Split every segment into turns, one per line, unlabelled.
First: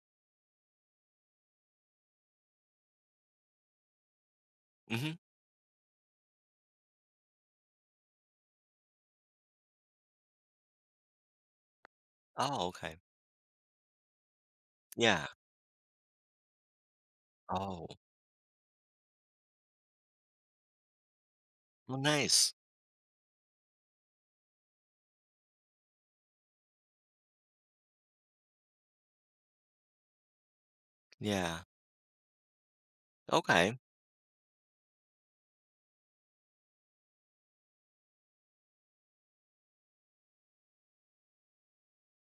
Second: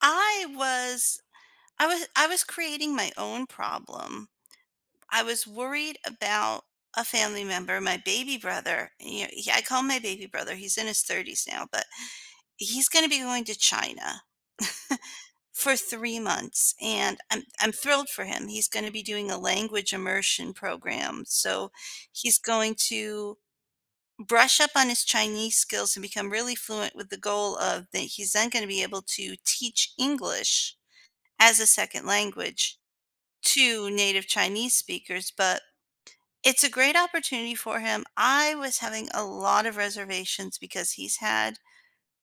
I was I was creating my own problem.
Hmm.
I was worried about a family member, my baby brother. I call him my baby brother. He's in his 30s now, but
Oh,
he's
okay.
going to be going to China
Yeah.
for 3 months, and I'm
Oh,
thrilled for him. He's going to be doing a language immersion program. So
well,
he's
nice.
going to brush up on his Chinese skills and become really fluent, with the goal of that he's then going to be able to teach English as
Yeah.
a second language
Okay.
to native Chinese speakers. But it's a great opportunity for him. I was having a lot of reservations because he's had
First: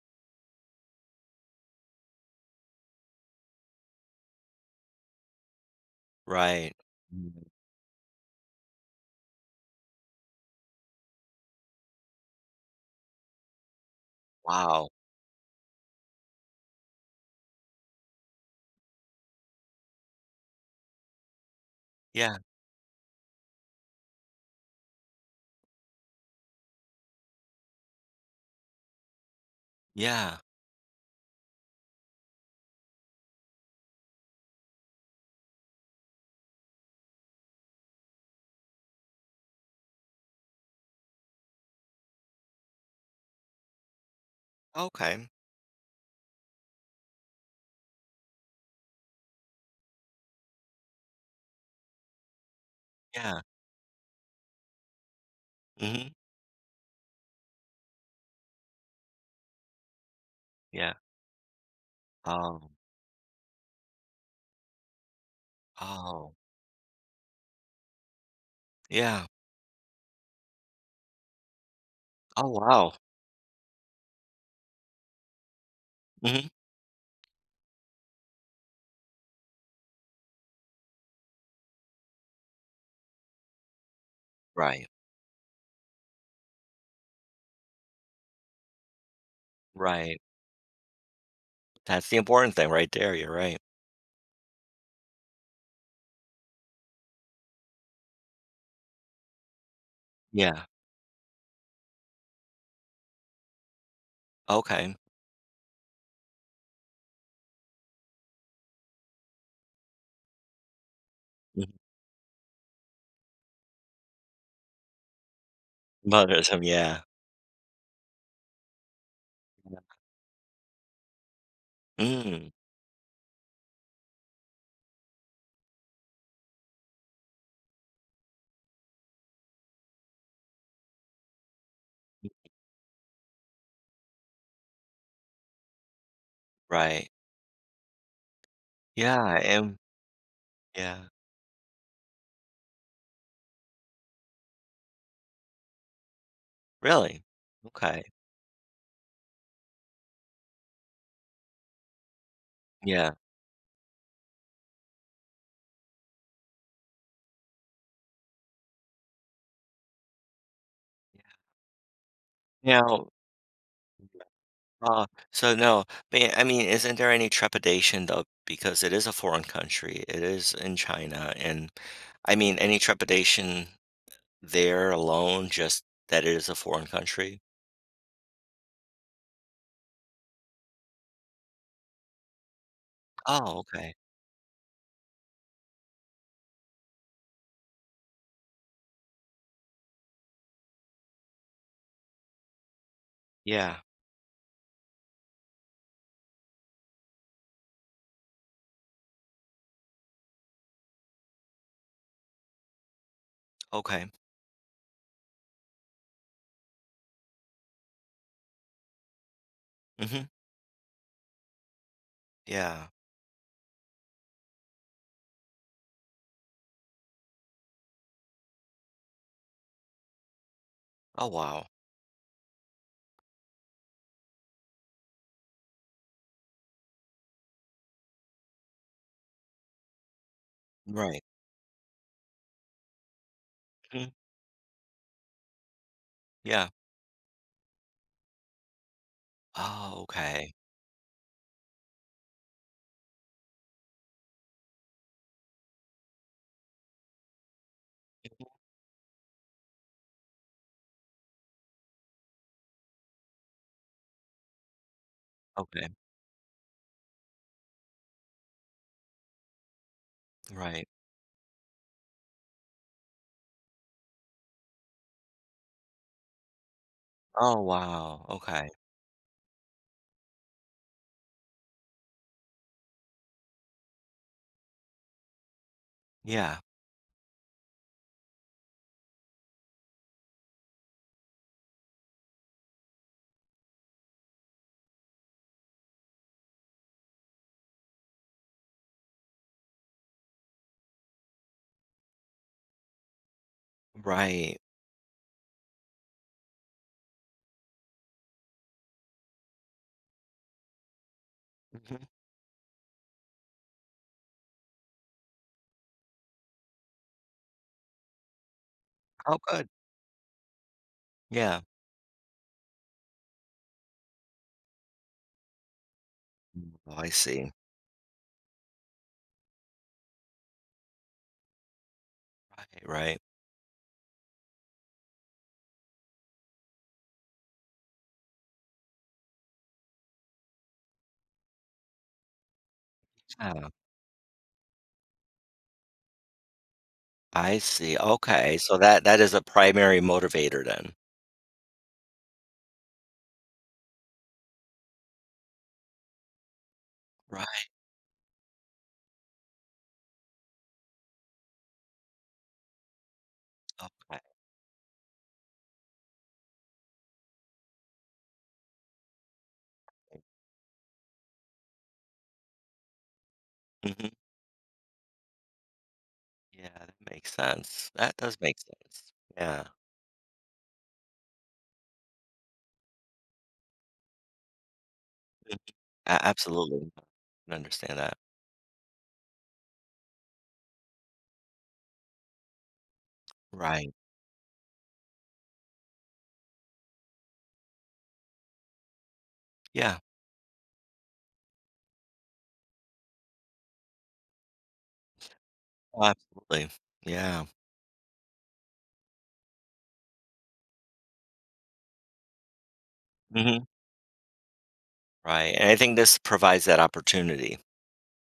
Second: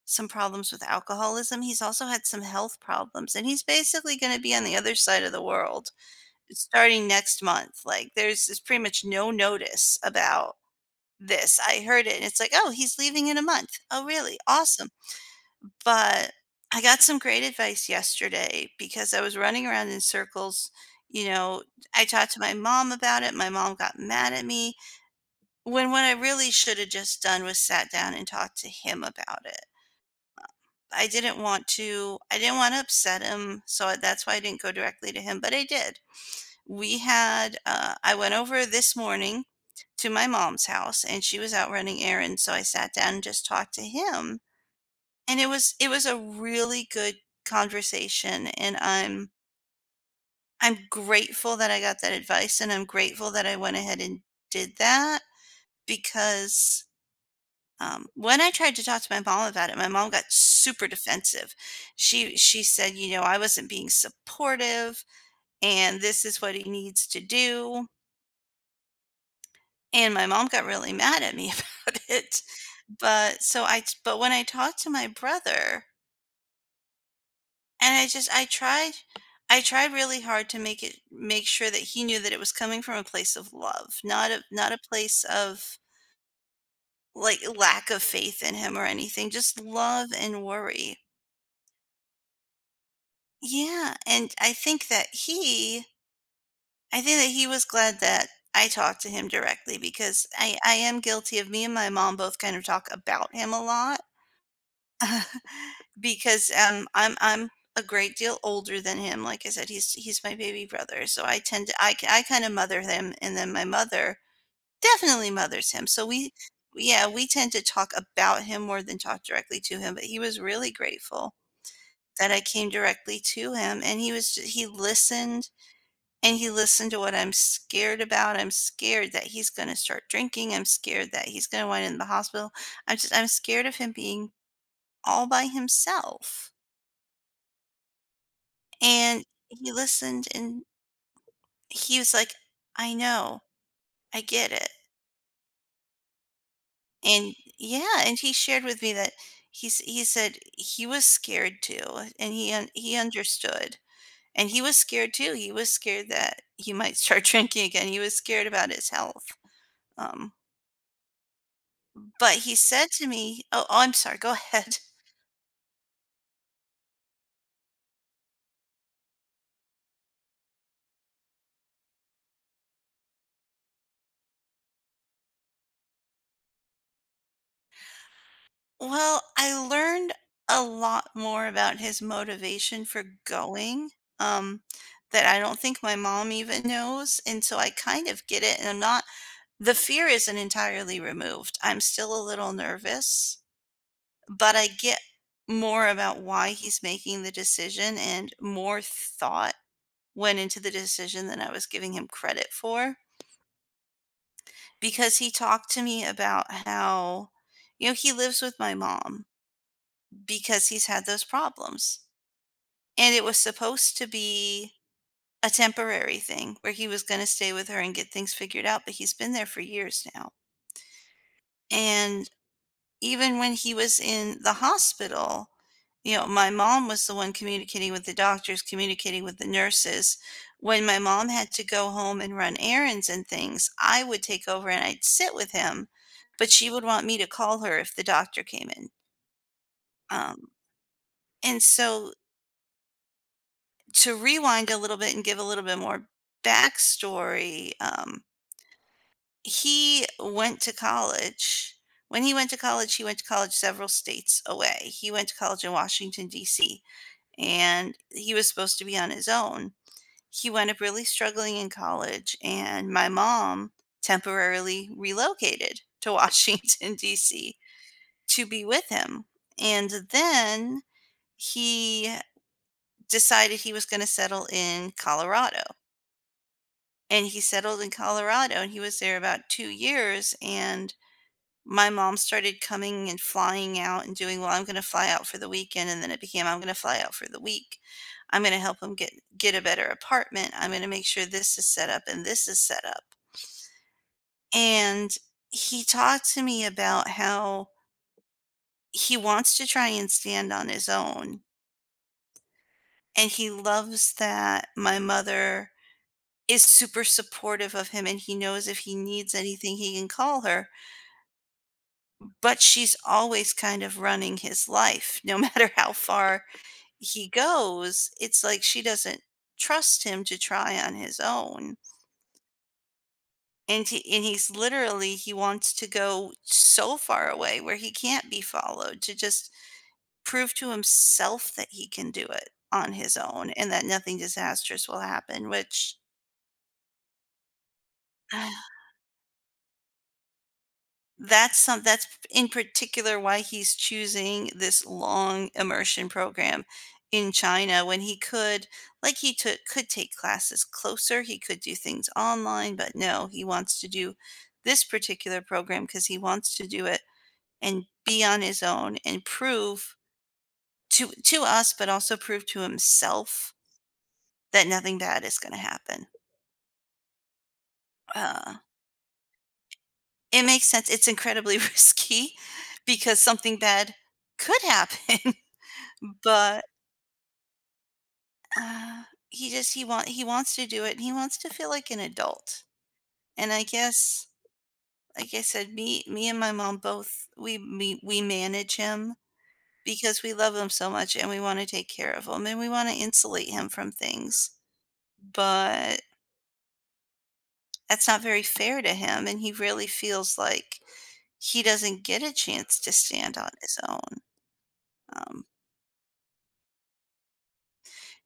some problems with alcoholism. He's also had some health problems, and he's basically going to be on the other side of the world
Right.
starting
Mm,
next month. Like, there's pretty much no notice about this. I heard it, and it's like, oh, he's leaving in a month. Oh, really? Awesome.
wow.
But I got some great advice yesterday because I was running around in circles. You know, I talked
Yeah.
to my mom about it. My mom got mad at me, when what I really should have just done was sat down and talked to him about it.
Yeah.
I didn't want to upset him, so that's why I didn't go directly to him, but I did. We had I went over this morning to my mom's house, and she was out running errands, so I sat down and just talked to him,
Okay.
and it was a really good conversation, and I'm grateful that I got that advice, and I'm grateful
Yeah.
that I went ahead and did that
Hmm.
because, when I tried to talk to my mom about it, my mom got super
Yeah.
defensive. She
Oh.
said, you know, "I wasn't being supportive, and this
Oh.
is what he needs to do."
Yeah.
And my mom got really mad at me about it.
Oh, wow.
But when I talked to my brother.
Hmm.
And I just I tried really hard to make sure that he knew that it was coming from a place of love, not a
Right.
place of, like, lack of faith in him or anything, just love
Right.
and worry.
That's the important thing right there. You're right.
Yeah, and I think that he was glad that I talked to him directly, because I
Yeah.
I am guilty of, me and my mom both kind of talk about him a lot.
Okay.
Because, I'm a great deal older than him. Like I said, he's my baby brother, so I tend
Mhm.
to I kinda mother him, and then my mother definitely mothers him, so we
Mothers. Yeah.
yeah, we tend to talk about him more than talk directly to him. But he was really grateful that I
Mm.
came directly to him, and he listened, and he listened to what I'm scared about. I'm scared that he's gonna start drinking, I'm scared that he's gonna wind up in the hospital, I'm scared of him being all by himself.
Right.
And
Yeah.
he
And
listened, and
yeah.
he was like, "I know. I get it."
Really.
And
Okay.
yeah, and he shared with me that he said he was scared too, and he
Yeah.
understood. And he was scared too. He was scared that he might start drinking again. He was scared about his health. Um, but he said to
Now,
me, "Oh, I'm sorry. Go ahead."
Uh, so no, but I mean, isn't there any trepidation though? Because it is a foreign country, it is in China, and I mean, any trepidation there alone, just that it is a foreign country?
Well, I learned a lot more about his motivation for
Oh,
going,
okay.
um, that I don't think my mom even knows, and so I kind of get it. And I'm not the fear isn't entirely removed. I'm still a little nervous,
Yeah.
but I get more about why he's making the decision, and more thought went into the decision than I was giving him credit for,
Okay.
because he talked to me about how, you know, he lives with my mom
Hmm.
because he's had those problems.
Yeah.
And it was supposed to be a temporary thing where he was gonna stay with her and get things figured out, but he's been there for years now.
Oh, wow.
And even when he was in the hospital, you know, my mom was the one communicating with the doctors, communicating with the nurses. When my
Right.
mom had to go home and run errands and things, I
Mhm.
would take over and I'd sit with him, but she
Yeah.
would want me to call her if the doctor came in.
Oh,
Um,
okay.
and so, to rewind a little bit and give a little bit more backstory, he went to college. When he went to college, he went to college several states away. He went to college in
Okay.
Washington, D.C., and he was supposed to be on his own. He wound up
Right.
really struggling in college, and my mom temporarily relocated to Washington, D.C.
Oh, wow.
to be
Okay.
with him. And then he decided he was going to settle in Colorado,
Yeah.
and he settled in Colorado, and he was there about 2 years. And my mom started coming and flying out and doing, "Well, I'm gonna fly out for the weekend," and then it became, "I'm gonna fly out for the week. I'm gonna help him get a better apartment. I'm gonna make sure this is set up and this is set up."
Right.
And he talked to me about how he wants to try and stand on his own,
Mhm.
and he loves that my mother is super supportive of him, and he knows if he needs
Oh, good.
anything, he can call her.
Yeah.
But she's always kind of running his life. No matter how far
Oh, I
he
see.
goes, it's like she doesn't trust him to try on his own.
Right. Right.
And he's literally, he wants to go so far away where he can't be followed, to just prove to himself that he can do it on his own
Yeah.
and that nothing disastrous will happen. Which
I see, okay, so that that is a primary motivator then.
That's in particular why he's choosing this long immersion program in
Right,
China, when he could, like, he took could take classes closer, he could do things online, but no, he wants to do
okay,
this particular program because he wants to do it and be on his own, and prove to us, but also prove to himself
mhm,
that nothing bad is gonna happen.
yeah, that makes sense, that does
Uh,
make sense, yeah,
it makes sense. It's incredibly risky because something bad could happen.
mhm, a
But,
absolutely, I can understand that,
uh, he just he wants to do it, and he wants to feel like an adult, and I
right,
guess, like I said, me and my mom both, we manage him
yeah.
because we love him so much, and we wanna take care of him, and we wanna insulate him from things. But
Oh, absolutely, yeah,
that's not very fair to him, and he really feels like he doesn't get a chance to stand on
mhm,
his own. um
right, and I think this provides that opportunity,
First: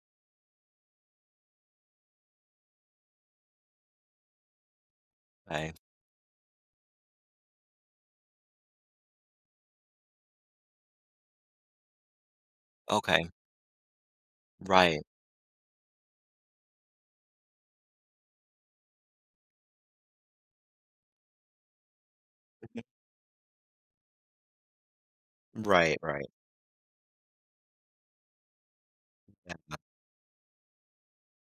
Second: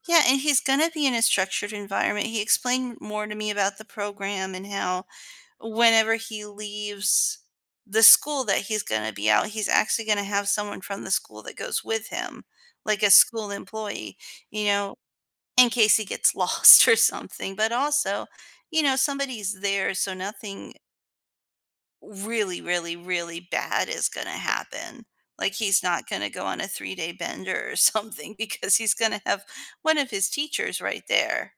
Yeah, and he's gonna be in a structured environment. He explained more to me about the program, and how
right,
whenever he leaves the school, that he's gonna be out, he's actually gonna have someone from the school that goes with him, like a
okay,
school employee, you know,
right,
in case he gets lost or something. But also, you know, somebody's there, so nothing really, really, really bad is gonna happen. Like, he's
right,
not
right,
gonna go on a 3-day bender or something, because he's gonna have
yeah,
one of his teachers right there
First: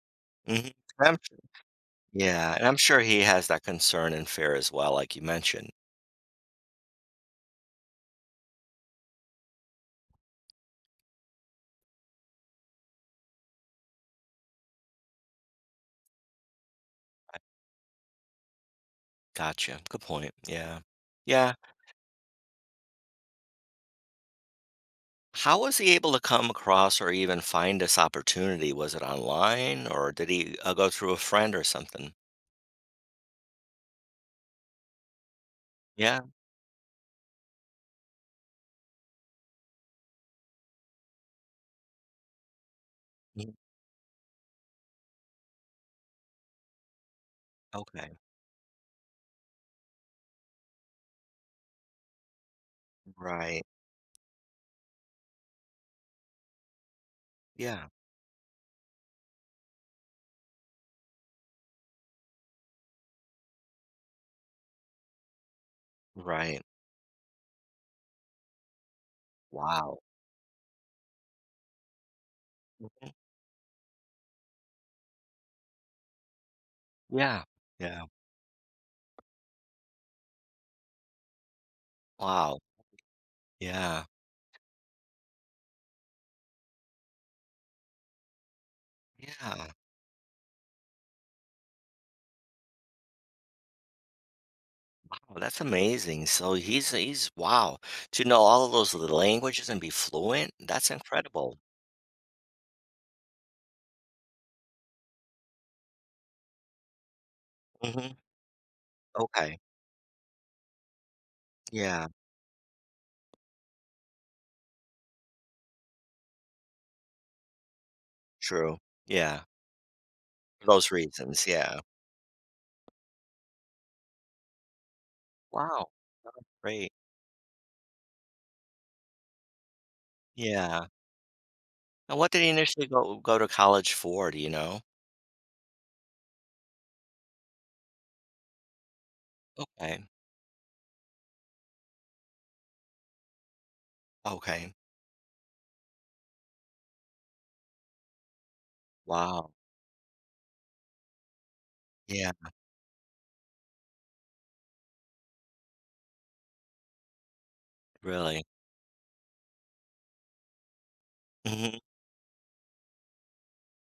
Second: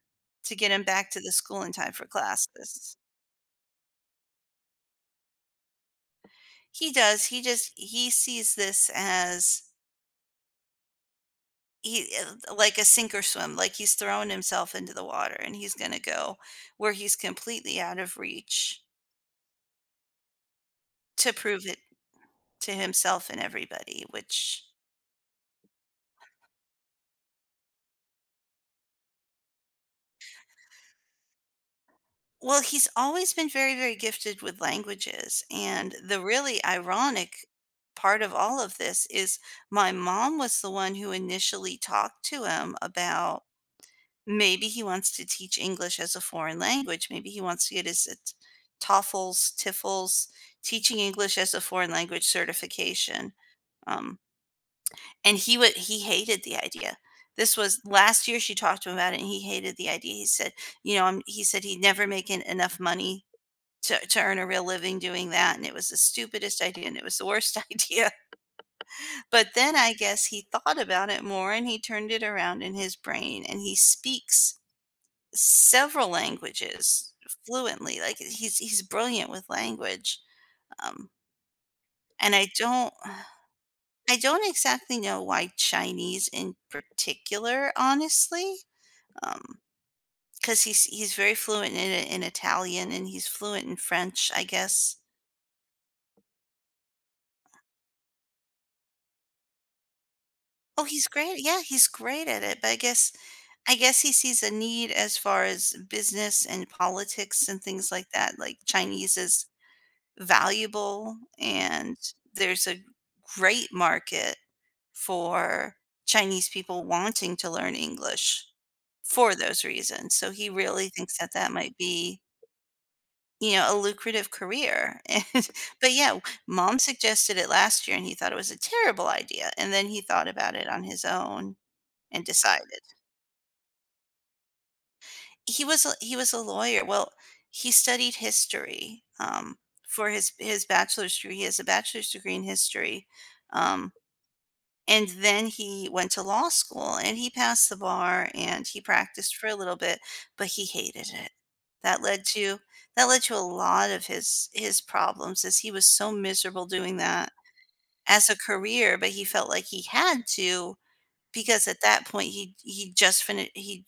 to get
mhm.
him back
I'm
to the
su
school in time for
Yeah, and I'm
classes.
sure he has that concern and fear as well, like you mentioned,
He does. He just, he sees this as he like a sink or swim, like he's thrown himself into the water and he's going to go where he's completely out of reach,
gotcha, good point, yeah,
to
yeah.
prove it to himself and everybody. Which,
How was he able to come across or even find this opportunity? Was it online or did he go through a friend or something?
well, he's always been very very gifted with languages, and
Yeah.
the really ironic part of all of this is, my mom was the one who initially talked to him about,
Mhm.
maybe he wants to teach English as a foreign language, maybe he wants to get his
Okay.
TOEFLs, TIFLs, teaching English as a foreign language certification.
Right.
Um, and he hated the idea. This was
Yeah.
last year she talked to him about it, and he hated the idea. He said, you know, "I'm." He said he'd never make enough money to earn a real living doing that. And it was the
Right.
stupidest idea and it was the worst idea. But then I
Wow.
guess he thought about it more, and he turned it around in his
Mhm.
brain, and he speaks several languages
Yeah.
fluently.
Yeah.
Like, he's brilliant with language, um, and
Wow. Yeah.
I don't exactly know why Chinese in particular, honestly. Um,
Yeah.
because he's very fluent in Italian, and he's fluent in French, I guess.
Wow, that's amazing. So he's wow. To know all of those languages and be fluent,
Oh,
that's
he's great,
incredible.
yeah, he's great at it. But I guess, I guess he sees a need as far as business and politics and things like
Hmm.
that. Like, Chinese is
Okay.
valuable, and
Yeah.
there's a great market for Chinese people wanting to learn English
True.
for
Yeah.
those reasons. So he
For
really
those
thinks that
reasons.
that might
Yeah.
be, you know, a lucrative career. And,
Wow.
but yeah, mom
Great.
suggested it last year and he thought it was a terrible idea. And then he thought about it on
Yeah.
his own
And
and
what did he
decided.
initially go to college for, do you know?
He was a lawyer. Well, he studied history,
Okay,
for his bachelor's degree. He has a bachelor's degree in history. Um,
okay.
And then he went to law school and he passed the bar and he practiced for
Wow.
a little bit, but he hated it. That led
Yeah,
to that led to a lot of his problems, as he was so miserable doing that as a
really.
career. But he felt like he had to, because
Mhm.
at that point he just finished he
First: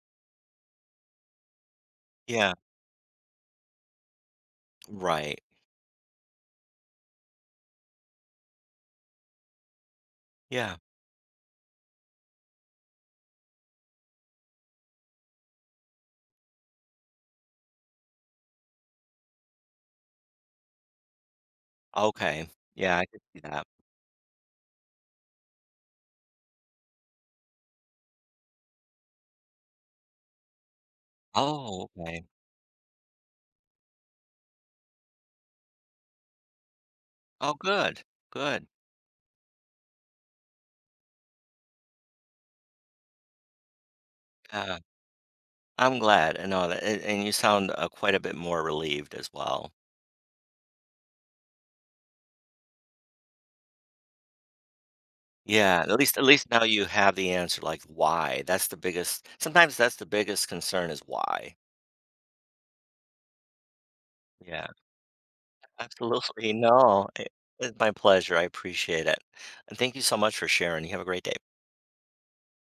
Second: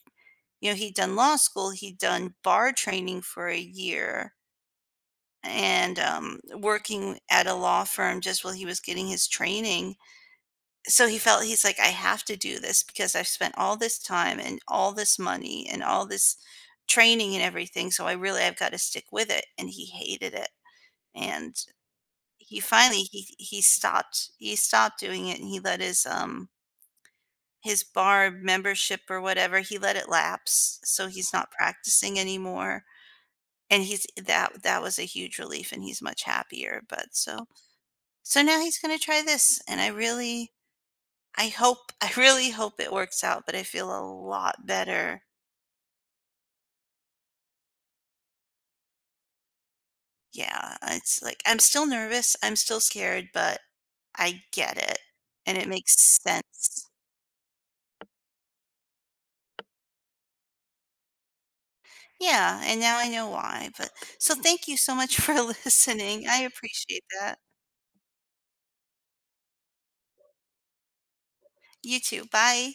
you know, he'd done law school, he'd done
Yeah,
bar training for a year
right.
and working at a law firm just while he was getting his training.
Yeah,
So he felt, he's like, "I have to do this because I've spent all this time and all this money and all this training and everything, so I really, I've got to stick with it." And he hated it. And
okay.
he
Yeah,
finally,
I could see that.
he stopped doing it, and he let his bar membership or whatever, he let it lapse. So he's not
Oh,
practicing
okay.
anymore. And he's, that that was a huge relief, and he's much happier. But so,
Oh, good,
so now
good.
he's gonna try this. And I really, I really hope it works out, but I feel a lot
Yeah,
better.
I'm glad, I know that and you sound, quite a bit more relieved as well.
Yeah, it's like, I'm still nervous, I'm still scared, but I get it, and it
Yeah, at
makes
least at least now you
sense.
have the answer, like, why, that's the biggest, sometimes that's the biggest concern is why.
Yeah, and now I know why. But so,
Yeah.
thank you so much for listening. I
Absolutely,
appreciate
no. It
that.
it's my pleasure, I appreciate it. And thank you so much for sharing, you have a great day.
You too. Bye.